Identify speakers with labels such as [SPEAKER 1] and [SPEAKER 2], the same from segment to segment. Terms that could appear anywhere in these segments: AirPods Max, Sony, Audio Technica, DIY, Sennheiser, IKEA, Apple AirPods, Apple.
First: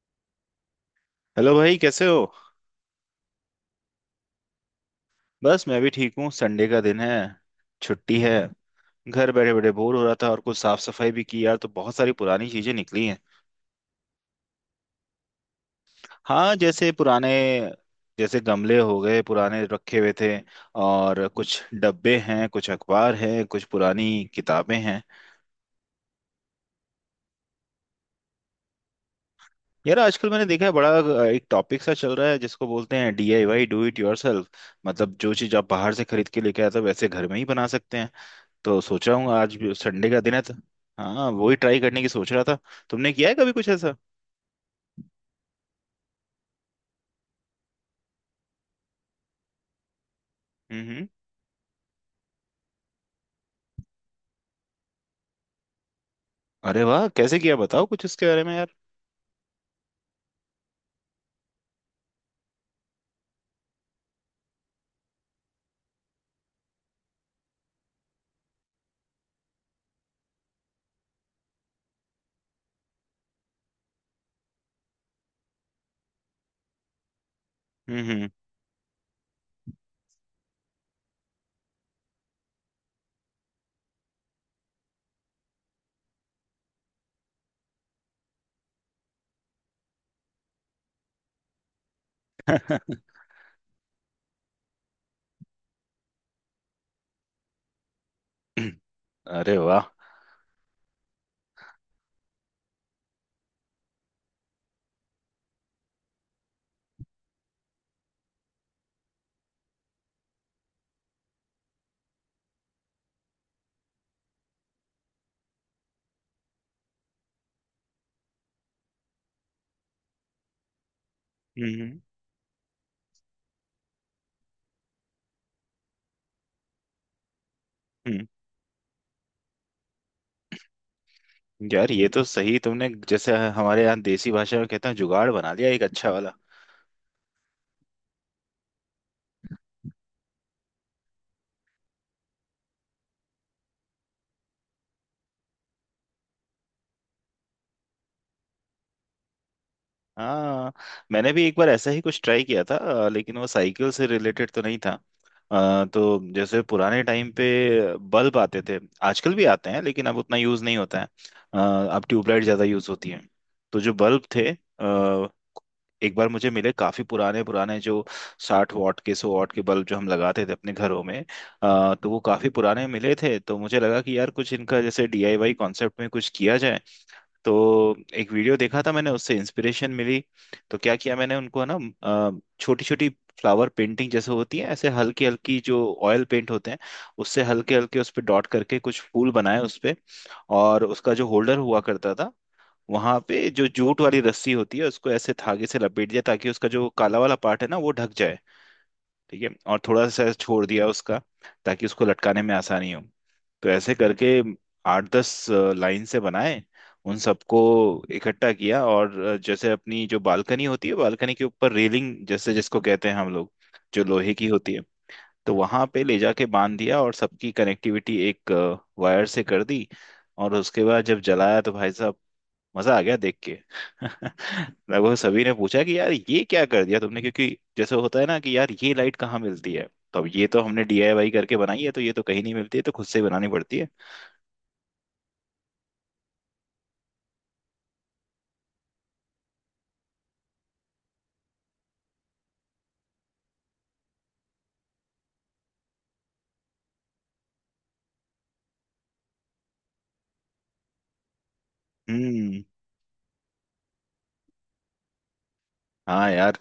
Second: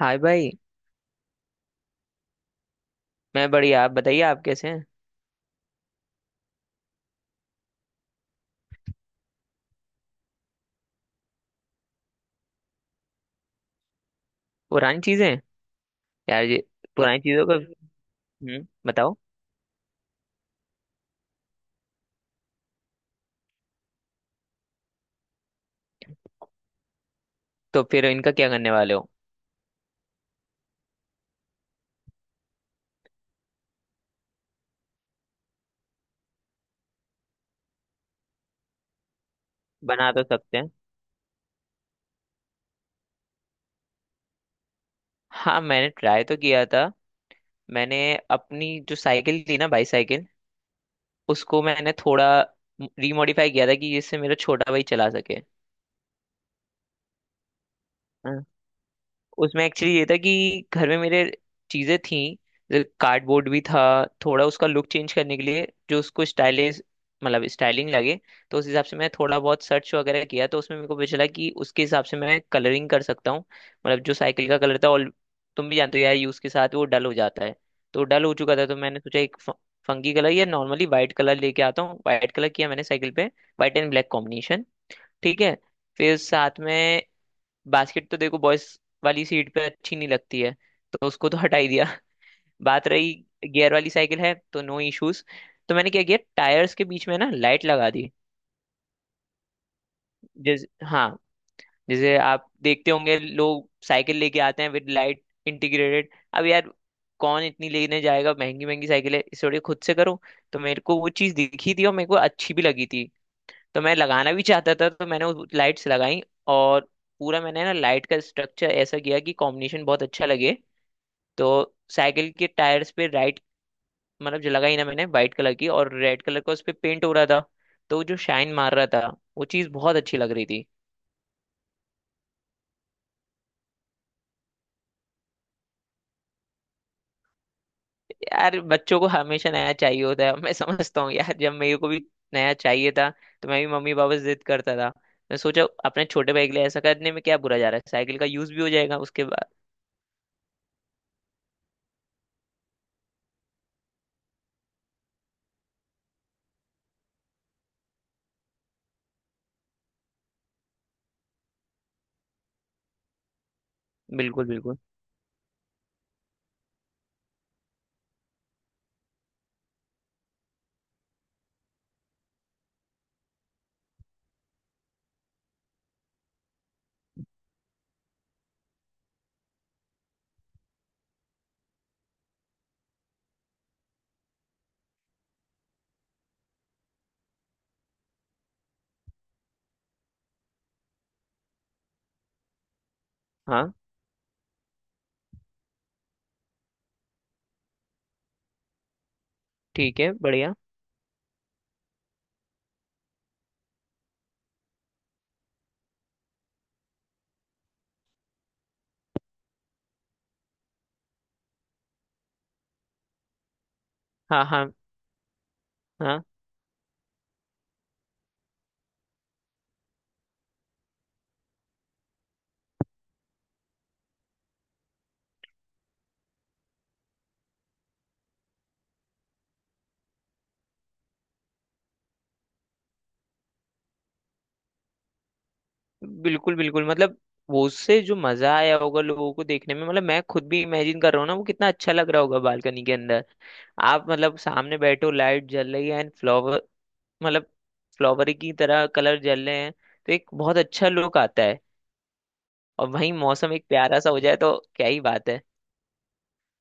[SPEAKER 1] हाय भाई।
[SPEAKER 2] हेलो भाई, कैसे हो।
[SPEAKER 1] मैं बढ़िया, आप बताइए, आप कैसे हैं।
[SPEAKER 2] बस मैं भी ठीक हूँ। संडे का दिन है। छुट्टी है। घर बैठे बैठे बोर हो रहा था और कुछ साफ सफाई भी की यार, तो बहुत सारी पुरानी चीजें निकली हैं।
[SPEAKER 1] पुरानी चीजें? यार
[SPEAKER 2] हाँ,
[SPEAKER 1] ये
[SPEAKER 2] जैसे
[SPEAKER 1] पुरानी
[SPEAKER 2] पुराने।
[SPEAKER 1] चीजों का।
[SPEAKER 2] जैसे
[SPEAKER 1] हम्म,
[SPEAKER 2] गमले हो
[SPEAKER 1] बताओ।
[SPEAKER 2] गए, पुराने रखे हुए थे। और कुछ डब्बे हैं, कुछ अखबार हैं, कुछ पुरानी किताबें हैं।
[SPEAKER 1] तो फिर इनका क्या करने वाले हो?
[SPEAKER 2] यार, आजकल मैंने देखा है बड़ा एक टॉपिक सा चल रहा है जिसको बोलते हैं डीआईवाई, डू इट योरसेल्फ। मतलब जो चीज आप बाहर से खरीद के लेके आए थे, वैसे घर में ही बना सकते हैं। तो सोच रहा हूँ आज भी संडे
[SPEAKER 1] बना
[SPEAKER 2] का
[SPEAKER 1] तो
[SPEAKER 2] दिन है तो।
[SPEAKER 1] सकते हैं।
[SPEAKER 2] हाँ, वही ट्राई करने की सोच रहा था। तुमने किया है कभी कुछ ऐसा?
[SPEAKER 1] हाँ, मैंने ट्राई तो किया था। मैंने अपनी जो साइकिल थी ना, बाईसाइकिल,
[SPEAKER 2] हम्म हम्म।
[SPEAKER 1] उसको मैंने थोड़ा रिमॉडिफाई किया था कि जिससे मेरा छोटा भाई चला सके।
[SPEAKER 2] अरे वाह, कैसे किया? बताओ कुछ इसके बारे में यार।
[SPEAKER 1] उसमें एक्चुअली ये था कि घर में मेरे चीजें थी, कार्डबोर्ड भी था। थोड़ा उसका लुक चेंज करने के लिए जो उसको स्टाइलिश, मतलब स्टाइलिंग लगे, तो उस हिसाब से मैं थोड़ा बहुत सर्च वगैरह किया, तो उसमें मेरे को पता चला कि उसके हिसाब से मैं कलरिंग कर सकता हूँ। मतलब जो साइकिल का कलर था, और तुम भी जानते हो यार यूज के साथ वो डल हो जाता है। तो डल
[SPEAKER 2] हम्म
[SPEAKER 1] हो चुका था, तो मैंने सोचा एक फंकी कलर या नॉर्मली वाइट कलर लेके आता हूँ। वाइट कलर किया मैंने साइकिल पे। White and black combination. ठीक है, फिर साथ में बास्केट, तो देखो बॉयज वाली सीट पे अच्छी नहीं लगती है, तो उसको तो हटा ही दिया। बात रही, गियर वाली साइकिल है तो नो इश्यूज। तो मैंने क्या किया, टायर्स के बीच में ना लाइट लगा दी।
[SPEAKER 2] हम्म। अरे वाह।
[SPEAKER 1] जैसे, हाँ, जैसे आप देखते होंगे लोग साइकिल लेके आते हैं विद लाइट इंटीग्रेटेड। अब यार कौन इतनी लेने जाएगा, महंगी महंगी साइकिल है इस, थोड़ी खुद से करो। तो मेरे को वो चीज़ दिखी थी और मेरे को अच्छी भी लगी थी, तो मैं लगाना भी चाहता था, तो मैंने लाइट्स लगाई। और पूरा मैंने ना लाइट का स्ट्रक्चर ऐसा किया कि कॉम्बिनेशन बहुत अच्छा लगे। तो
[SPEAKER 2] हम्म हम्म।
[SPEAKER 1] साइकिल के टायर्स पे राइट, मतलब जो लगाई ना मैंने वाइट कलर की, और रेड कलर का उस पे पेंट हो रहा था, तो वो जो
[SPEAKER 2] हम्म।
[SPEAKER 1] शाइन मार रहा था, वो चीज बहुत अच्छी लग रही थी।
[SPEAKER 2] यार, ये तो सही तुमने। जैसे हमारे यहाँ देसी भाषा में कहते हैं, जुगाड़ बना लिया एक अच्छा वाला।
[SPEAKER 1] यार, बच्चों को हमेशा नया चाहिए होता है। मैं समझता हूँ यार, जब मेरे को भी नया चाहिए था तो मैं भी मम्मी पापा से जिद करता था। मैं सोचा अपने छोटे भाई के लिए ऐसा करने में क्या बुरा जा रहा है, साइकिल का यूज भी हो जाएगा उसके बाद।
[SPEAKER 2] हाँ, मैंने भी एक बार ऐसा ही कुछ ट्राई किया था, लेकिन वो साइकिल से रिलेटेड तो नहीं था। तो जैसे पुराने टाइम पे बल्ब आते थे। आजकल भी आते हैं लेकिन अब उतना यूज़ नहीं होता है। अ, अब ट्यूबलाइट ज़्यादा यूज़ होती है। तो जो बल्ब
[SPEAKER 1] बिल्कुल
[SPEAKER 2] थे,
[SPEAKER 1] बिल्कुल।
[SPEAKER 2] अ, एक बार मुझे मिले काफी पुराने पुराने, जो 60 वॉट के, 100 वॉट के बल्ब जो हम लगाते थे अपने घरों में। तो वो काफी पुराने मिले थे, तो मुझे लगा कि यार कुछ इनका जैसे डीआईवाई कॉन्सेप्ट में कुछ किया जाए। तो एक वीडियो देखा था मैंने, उससे इंस्पिरेशन मिली। तो क्या किया मैंने उनको ना, छोटी छोटी फ्लावर पेंटिंग जैसे होती है ऐसे हल्की हल्की, जो ऑयल पेंट होते हैं उससे हल्के हल्के उस पे डॉट करके कुछ फूल बनाए उस पे। और उसका जो होल्डर हुआ करता था, वहां पे जो
[SPEAKER 1] हाँ।
[SPEAKER 2] जूट वाली रस्सी होती है उसको ऐसे धागे से लपेट दिया, ताकि उसका जो काला वाला पार्ट है ना, वो ढक जाए। ठीक है, और
[SPEAKER 1] ठीक
[SPEAKER 2] थोड़ा
[SPEAKER 1] है,
[SPEAKER 2] सा
[SPEAKER 1] बढ़िया।
[SPEAKER 2] छोड़ दिया उसका, ताकि उसको लटकाने में आसानी हो। तो ऐसे करके 8-10 लाइन से बनाए। उन सबको इकट्ठा किया, और जैसे अपनी जो बालकनी होती है, बालकनी के ऊपर रेलिंग जैसे जिसको कहते हैं हम लोग, जो लोहे
[SPEAKER 1] हाँ
[SPEAKER 2] की
[SPEAKER 1] हाँ।
[SPEAKER 2] होती है, तो वहां पे ले
[SPEAKER 1] हाँ।
[SPEAKER 2] जाके बांध दिया, और सबकी कनेक्टिविटी एक वायर से कर दी। और उसके बाद जब जलाया, तो भाई साहब, मजा आ गया देख के। लगभग सभी ने पूछा कि यार ये क्या कर दिया तुमने, क्योंकि जैसे होता है ना कि यार ये लाइट कहाँ मिलती है, तो अब ये तो हमने डीआईवाई करके बनाई है, तो ये तो कहीं नहीं मिलती है, तो खुद से बनानी पड़ती है।
[SPEAKER 1] बिल्कुल बिल्कुल। मतलब वो, उससे जो मजा आया होगा लोगों को देखने में, मतलब मैं खुद भी इमेजिन कर रहा हूँ ना वो कितना अच्छा लग रहा होगा बालकनी के अंदर। आप मतलब सामने बैठो, लाइट जल रही है एंड फ्लावर, मतलब फ्लावर की तरह कलर जल रहे हैं, तो एक बहुत अच्छा लुक आता है।
[SPEAKER 2] हम्म।
[SPEAKER 1] और वहीं मौसम एक प्यारा सा हो जाए तो क्या ही बात है।
[SPEAKER 2] हाँ यार,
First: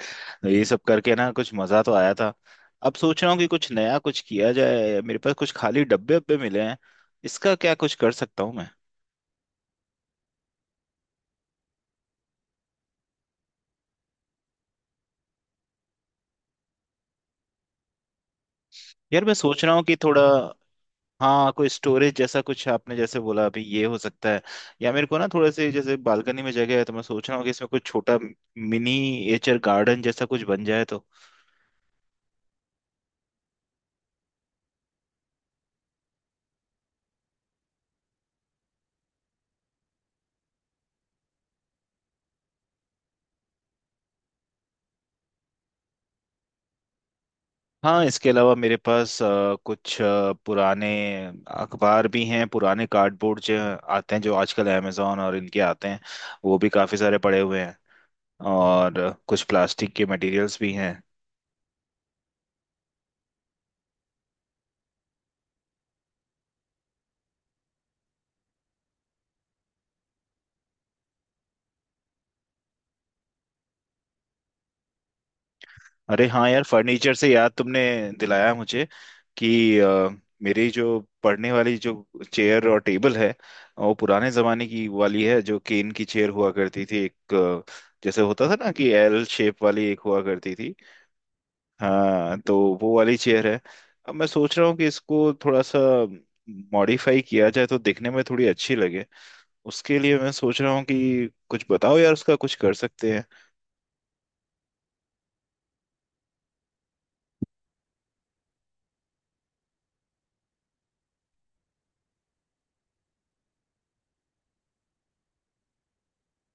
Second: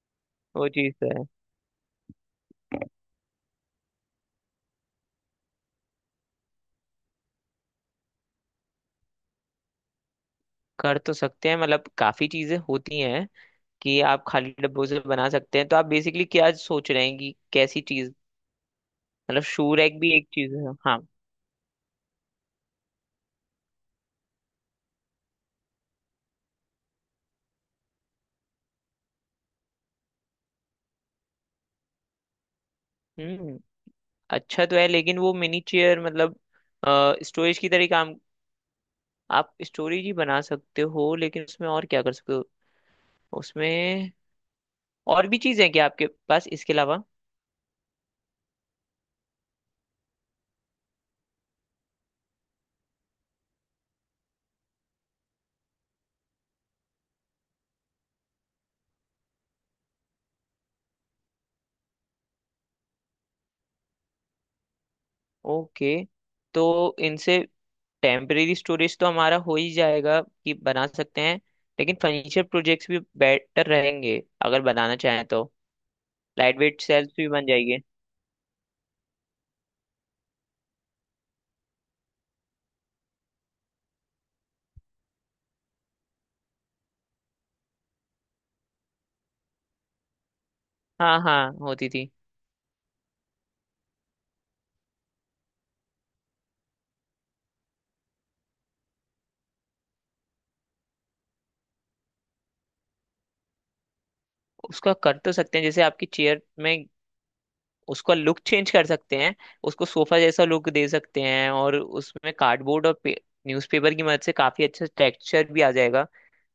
[SPEAKER 2] तो ये
[SPEAKER 1] वो
[SPEAKER 2] सब
[SPEAKER 1] चीज़ तो
[SPEAKER 2] करके
[SPEAKER 1] है।
[SPEAKER 2] ना कुछ मजा तो आया था। अब सोच रहा हूँ कि कुछ नया कुछ किया जाए, मेरे पास कुछ खाली डब्बे उब्बे मिले हैं। इसका क्या कुछ कर सकता हूँ मैं?
[SPEAKER 1] कर तो सकते हैं, मतलब काफी चीजें होती हैं कि आप खाली डब्बों से बना सकते हैं। तो आप बेसिकली क्या सोच रहे हैं कि कैसी चीज?
[SPEAKER 2] यार मैं
[SPEAKER 1] मतलब
[SPEAKER 2] सोच रहा
[SPEAKER 1] शू
[SPEAKER 2] हूँ कि
[SPEAKER 1] रैक भी
[SPEAKER 2] थोड़ा।
[SPEAKER 1] एक चीज है, हाँ।
[SPEAKER 2] हाँ, कोई स्टोरेज जैसा कुछ आपने जैसे बोला अभी, ये हो सकता है। या मेरे को ना थोड़े से जैसे बालकनी में जगह है, तो मैं सोच रहा हूँ कि इसमें कुछ छोटा मिनीएचर गार्डन जैसा कुछ बन जाए तो।
[SPEAKER 1] हम्म, अच्छा तो है, लेकिन वो मिनी चेयर, मतलब स्टोरेज की तरह काम। आप स्टोरेज ही बना सकते हो, लेकिन उसमें और क्या कर सकते हो? उसमें और भी चीजें हैं क्या आपके पास इसके अलावा?
[SPEAKER 2] हाँ, इसके अलावा मेरे पास कुछ पुराने अखबार भी हैं, पुराने कार्डबोर्ड जो आते हैं, जो आजकल अमेजोन और इनके आते हैं, वो भी काफ़ी सारे पड़े हुए हैं। और कुछ प्लास्टिक के मटेरियल्स भी हैं।
[SPEAKER 1] ओके, तो इनसे टेम्परेरी स्टोरेज तो हमारा हो ही जाएगा कि बना सकते हैं। लेकिन फर्नीचर प्रोजेक्ट्स भी बेटर रहेंगे अगर बनाना चाहें तो।
[SPEAKER 2] अरे हाँ
[SPEAKER 1] लाइट
[SPEAKER 2] यार,
[SPEAKER 1] वेट सेल्स
[SPEAKER 2] फर्नीचर से
[SPEAKER 1] भी बन
[SPEAKER 2] याद
[SPEAKER 1] जाएंगे।
[SPEAKER 2] तुमने दिलाया मुझे कि मेरी जो पढ़ने वाली जो चेयर और टेबल है, वो पुराने जमाने की वाली है, जो केन की चेयर हुआ करती थी, एक जैसे होता था ना कि एल शेप वाली एक हुआ करती थी।
[SPEAKER 1] हाँ हाँ, होती थी।
[SPEAKER 2] हाँ, तो वो वाली चेयर है। अब मैं सोच रहा हूँ कि इसको थोड़ा सा मॉडिफाई किया जाए, तो दिखने में थोड़ी अच्छी लगे। उसके लिए मैं सोच रहा हूँ कि कुछ बताओ यार, उसका कुछ कर सकते हैं?
[SPEAKER 1] उसका कर तो सकते हैं, जैसे आपकी चेयर में उसका लुक चेंज कर सकते हैं, उसको सोफा जैसा लुक दे सकते हैं, और उसमें कार्डबोर्ड और न्यूज़पेपर की मदद से काफी अच्छा टेक्सचर भी आ जाएगा,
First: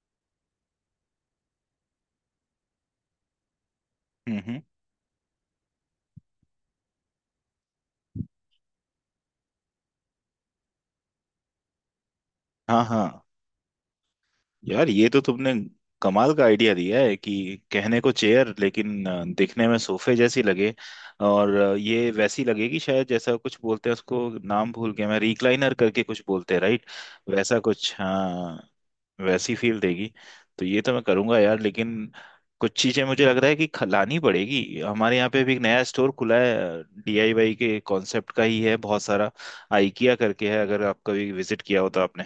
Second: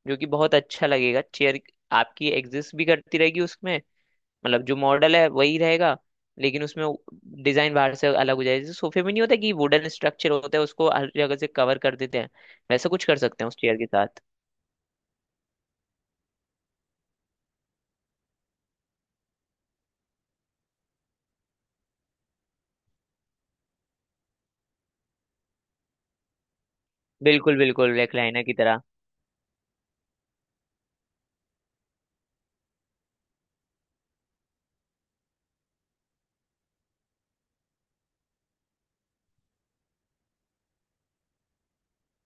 [SPEAKER 1] जो कि बहुत अच्छा लगेगा। चेयर आपकी एग्जिस्ट भी करती रहेगी उसमें,
[SPEAKER 2] हम्म।
[SPEAKER 1] मतलब जो मॉडल है वही रहेगा, लेकिन उसमें डिजाइन बाहर से अलग हो जाएगा। जैसे सोफे में नहीं होता कि वुडन स्ट्रक्चर होता है, उसको हर जगह से कवर कर देते हैं,
[SPEAKER 2] हाँ
[SPEAKER 1] वैसा कुछ कर
[SPEAKER 2] हाँ।
[SPEAKER 1] सकते हैं उस चेयर के साथ।
[SPEAKER 2] यार ये तो तुमने कमाल का आइडिया दिया है, कि कहने को चेयर लेकिन दिखने में सोफे जैसी लगे। और ये वैसी लगेगी शायद, जैसा कुछ बोलते हैं उसको, नाम भूल गया मैं, रिक्लाइनर करके कुछ बोलते हैं, राइट? वैसा
[SPEAKER 1] बिल्कुल
[SPEAKER 2] कुछ,
[SPEAKER 1] बिल्कुल, रेक्लाइनर की
[SPEAKER 2] हाँ।
[SPEAKER 1] तरह।
[SPEAKER 2] वैसी फील देगी। तो ये तो मैं करूंगा यार, लेकिन कुछ चीजें मुझे लग रहा है कि लानी पड़ेगी। हमारे यहाँ पे भी एक नया स्टोर खुला है, डीआईवाई के कॉन्सेप्ट का ही है बहुत सारा। आइकिया करके है, अगर आप कभी विजिट किया हो तो आपने।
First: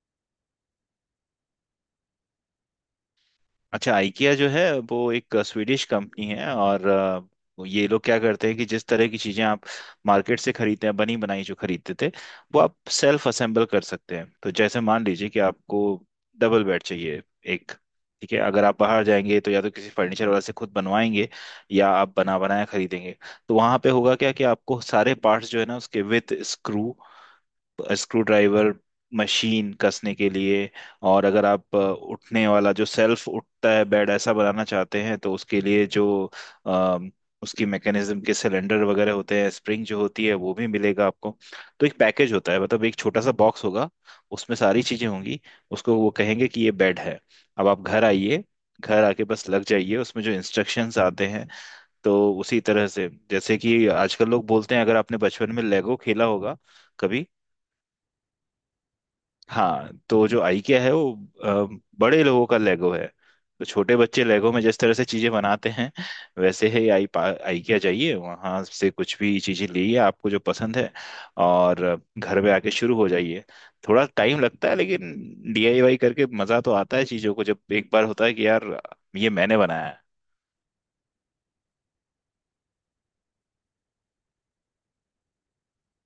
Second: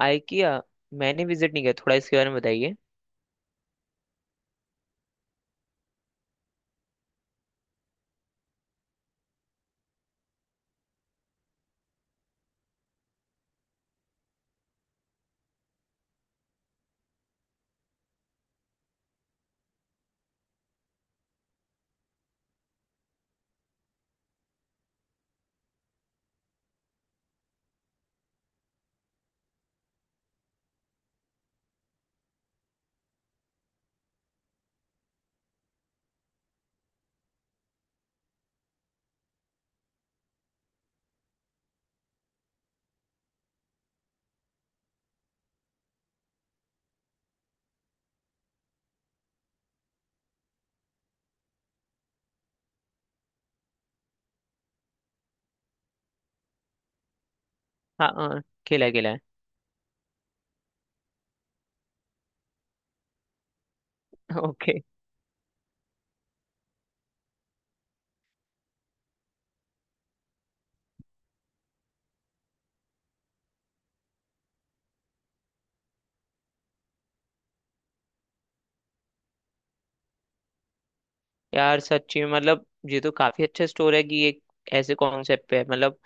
[SPEAKER 1] आइकिया? मैंने विजिट नहीं किया, थोड़ा इसके बारे में बताइए।
[SPEAKER 2] अच्छा, IKEA जो है वो एक स्वीडिश कंपनी है, और ये लोग क्या करते हैं कि जिस तरह की चीजें आप मार्केट से खरीदते हैं, बनी बनाई जो खरीदते थे, वो आप सेल्फ असेंबल कर सकते हैं। तो जैसे मान लीजिए कि आपको डबल बेड चाहिए एक। ठीक है, अगर आप बाहर जाएंगे तो या तो किसी फर्नीचर वाले से खुद बनवाएंगे, या आप बना बनाया खरीदेंगे। तो वहां पे होगा क्या कि आपको सारे पार्ट्स जो है ना उसके, with screw, screwdriver, machine कसने के लिए। और अगर आप उठने वाला जो सेल्फ उठता है बेड, ऐसा बनाना चाहते हैं, तो उसके लिए जो अ, उसकी मैकेनिज्म के सिलेंडर वगैरह होते हैं, स्प्रिंग जो होती है, वो भी मिलेगा आपको। तो एक पैकेज होता है, मतलब एक छोटा सा बॉक्स होगा, उसमें सारी चीजें होंगी। उसको वो कहेंगे कि ये बेड है, अब आप घर आइए। घर आके बस लग जाइए, उसमें जो इंस्ट्रक्शंस आते हैं, तो उसी तरह से, जैसे कि आजकल लोग बोलते हैं, अगर आपने बचपन में लेगो खेला होगा कभी।
[SPEAKER 1] हाँ हाँ, खेला है, खेला है।
[SPEAKER 2] हाँ, तो जो आइकिया है वो बड़े लोगों का लेगो है। तो छोटे बच्चे लेगो में जिस
[SPEAKER 1] ओके।
[SPEAKER 2] तरह से चीजें बनाते हैं, वैसे ही आई आइकिया जाइए, वहां से कुछ भी चीजें लीजिए आपको जो पसंद है, और घर में आके शुरू हो जाइए। थोड़ा टाइम लगता है लेकिन डीआईवाई करके मजा तो आता है चीजों को, जब एक बार होता है कि यार ये मैंने बनाया है।
[SPEAKER 1] यार सच्ची में, मतलब ये तो काफी अच्छा स्टोर है कि ये ऐसे कॉन्सेप्ट पे है। मतलब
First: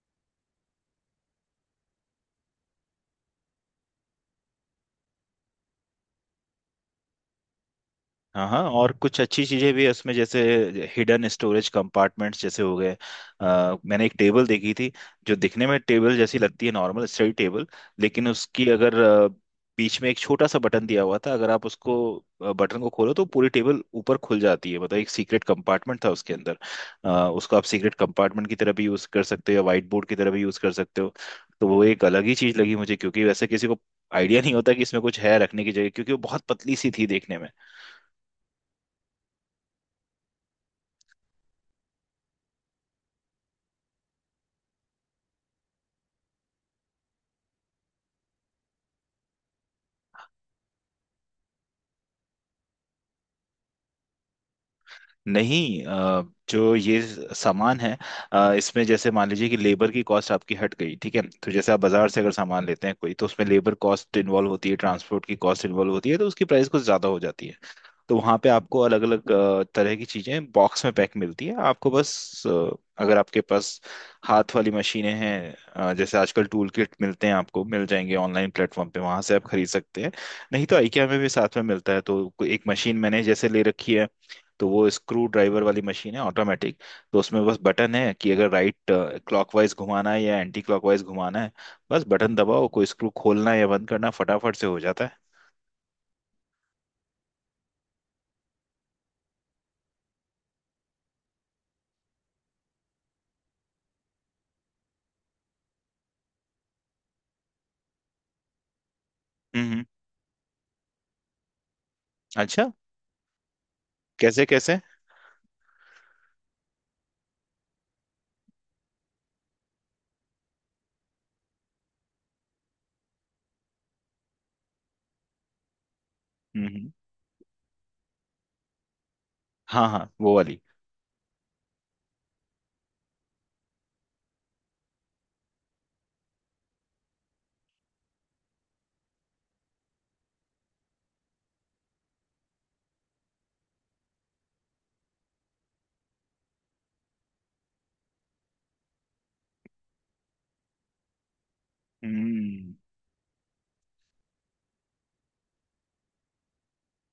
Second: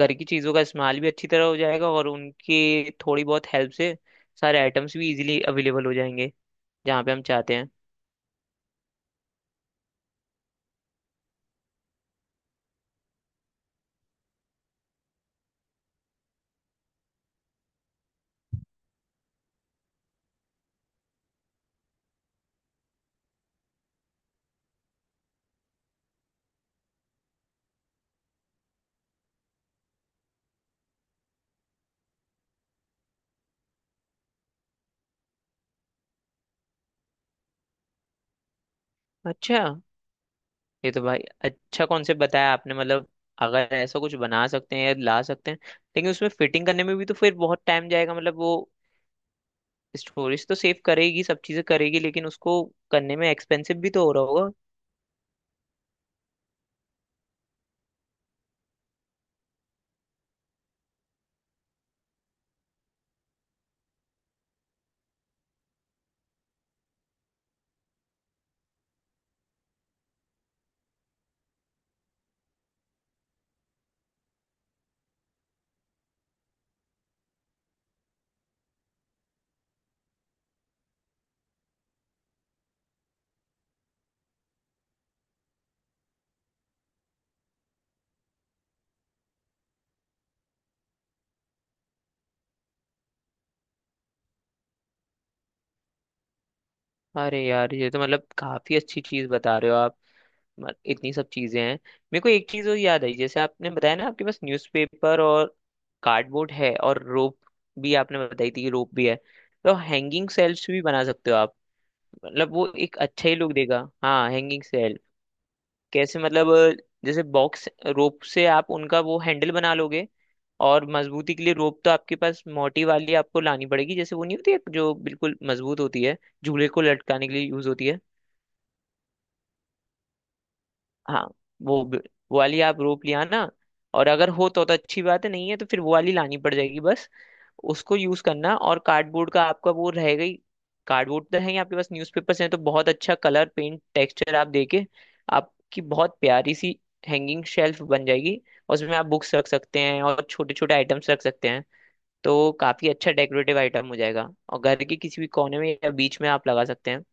[SPEAKER 1] घर की चीजों का इस्तेमाल भी अच्छी तरह हो जाएगा, और उनकी थोड़ी बहुत हेल्प से सारे आइटम्स भी इजीली अवेलेबल हो जाएंगे जहाँ पे हम चाहते हैं।
[SPEAKER 2] हाँ हाँ, और कुछ अच्छी चीजें भी है उसमें, जैसे हिडन स्टोरेज कंपार्टमेंट्स जैसे हो गए। मैंने एक टेबल देखी थी, जो दिखने में टेबल जैसी लगती है, नॉर्मल स्टडी टेबल, लेकिन उसकी अगर बीच में एक छोटा सा बटन दिया हुआ था, अगर आप उसको बटन को खोलो तो पूरी टेबल ऊपर खुल जाती है, मतलब एक सीक्रेट कंपार्टमेंट था उसके अंदर। उसको आप सीक्रेट कंपार्टमेंट की तरह भी यूज कर सकते हो, या व्हाइट बोर्ड की तरह भी यूज कर सकते हो। तो वो एक अलग ही चीज लगी मुझे, क्योंकि वैसे किसी को आइडिया नहीं होता कि इसमें कुछ है रखने की जगह, क्योंकि वो बहुत पतली सी थी देखने में।
[SPEAKER 1] अच्छा, ये तो भाई अच्छा कॉन्सेप्ट बताया आपने। मतलब अगर ऐसा कुछ बना सकते हैं या ला सकते हैं, लेकिन उसमें फिटिंग करने में भी तो फिर बहुत टाइम जाएगा। मतलब वो स्टोरेज तो सेव करेगी, सब चीजें करेगी, लेकिन उसको करने में एक्सपेंसिव भी तो हो रहा होगा।
[SPEAKER 2] नहीं, जो ये सामान है, इसमें जैसे मान लीजिए कि लेबर की कॉस्ट आपकी हट गई। ठीक है, तो जैसे आप बाजार से अगर सामान लेते हैं कोई, तो उसमें लेबर कॉस्ट इन्वॉल्व होती है, ट्रांसपोर्ट की कॉस्ट इन्वॉल्व होती है, तो उसकी प्राइस कुछ ज्यादा हो जाती है। तो वहाँ पे आपको अलग अलग तरह की चीजें बॉक्स में पैक मिलती है, आपको बस अगर आपके पास हाथ वाली मशीनें हैं, जैसे आजकल टूल किट मिलते हैं, आपको मिल जाएंगे ऑनलाइन प्लेटफॉर्म पे, वहां से आप खरीद सकते हैं। नहीं तो IKEA में भी साथ में मिलता है, तो कोई एक मशीन मैंने जैसे ले रखी है, तो वो स्क्रू ड्राइवर वाली मशीन है ऑटोमेटिक। तो उसमें बस बटन है कि अगर राइट क्लॉकवाइज घुमाना है या एंटी क्लॉकवाइज घुमाना है, बस बटन दबाओ, कोई स्क्रू खोलना या बंद करना फटाफट से हो जाता है।
[SPEAKER 1] अरे यार, ये तो मतलब काफी अच्छी चीज बता रहे हो आप। इतनी सब चीजें हैं। मेरे को एक चीज और याद आई, जैसे आपने बताया ना आपके पास न्यूज़पेपर और कार्डबोर्ड है, और रोप भी आपने बताई थी कि रोप भी है।
[SPEAKER 2] हम्म
[SPEAKER 1] तो
[SPEAKER 2] हम्म।
[SPEAKER 1] हैंगिंग सेल्स भी बना सकते हो आप, मतलब वो
[SPEAKER 2] अच्छा,
[SPEAKER 1] एक अच्छा ही लुक देगा। हाँ,
[SPEAKER 2] कैसे
[SPEAKER 1] हैंगिंग
[SPEAKER 2] कैसे?
[SPEAKER 1] सेल। कैसे? मतलब जैसे बॉक्स रोप से आप उनका वो हैंडल बना लोगे। और मजबूती के लिए रोप तो आपके पास मोटी वाली आपको लानी पड़ेगी, जैसे वो नहीं होती है जो बिल्कुल मजबूत होती है,
[SPEAKER 2] हम्म
[SPEAKER 1] झूले को
[SPEAKER 2] हम्म।
[SPEAKER 1] लटकाने के लिए यूज होती है।
[SPEAKER 2] हाँ हाँ, वो वाली।
[SPEAKER 1] हाँ, वो ब- वो वाली आप रोप ले आना। और अगर हो तो अच्छी बात है, नहीं है तो फिर वो वाली लानी पड़ जाएगी बस। उसको यूज करना और कार्डबोर्ड का आपका वो रहेगा ही, कार्डबोर्ड तो है ही आपके पास, न्यूज़पेपर्स हैं, तो बहुत अच्छा कलर पेंट टेक्सचर आप देके आपकी बहुत प्यारी सी हैंगिंग शेल्फ बन जाएगी। और उसमें आप बुक्स रख सकते हैं और छोटे छोटे आइटम्स रख सकते हैं। तो
[SPEAKER 2] हम्म।
[SPEAKER 1] काफी अच्छा डेकोरेटिव आइटम हो जाएगा और घर के किसी भी कोने में या बीच में आप लगा सकते हैं।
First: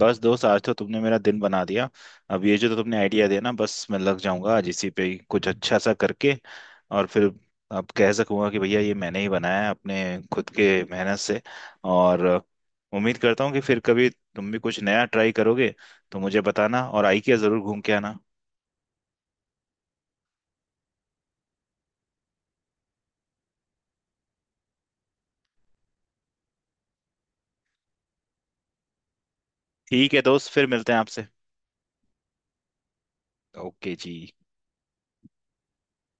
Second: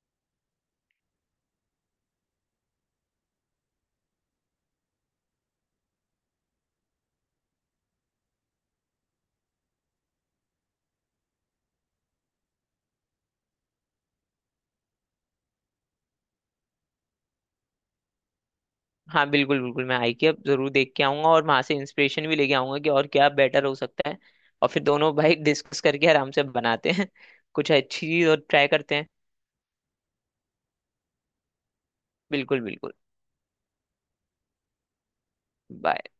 [SPEAKER 2] बस दोस्त, आज तो तुमने मेरा दिन बना दिया। अब ये जो तो तुमने आइडिया दिया ना, बस मैं लग जाऊंगा आज इसी पे ही कुछ अच्छा सा करके। और फिर अब कह सकूंगा कि भैया ये मैंने ही बनाया है अपने खुद के मेहनत से। और उम्मीद करता हूँ कि फिर कभी तुम भी कुछ नया ट्राई करोगे तो मुझे बताना, और आई के जरूर घूम के आना।
[SPEAKER 1] हाँ बिल्कुल बिल्कुल, मैं आई की अब जरूर देख के आऊंगा और वहां से इंस्पिरेशन भी लेके आऊंगा कि और क्या बेटर हो सकता है। और फिर दोनों भाई डिस्कस करके आराम से बनाते हैं कुछ अच्छी चीज और ट्राई करते हैं।
[SPEAKER 2] ठीक है दोस्त, फिर मिलते हैं आपसे।
[SPEAKER 1] बिल्कुल बिल्कुल।
[SPEAKER 2] ओके जी।
[SPEAKER 1] Bye.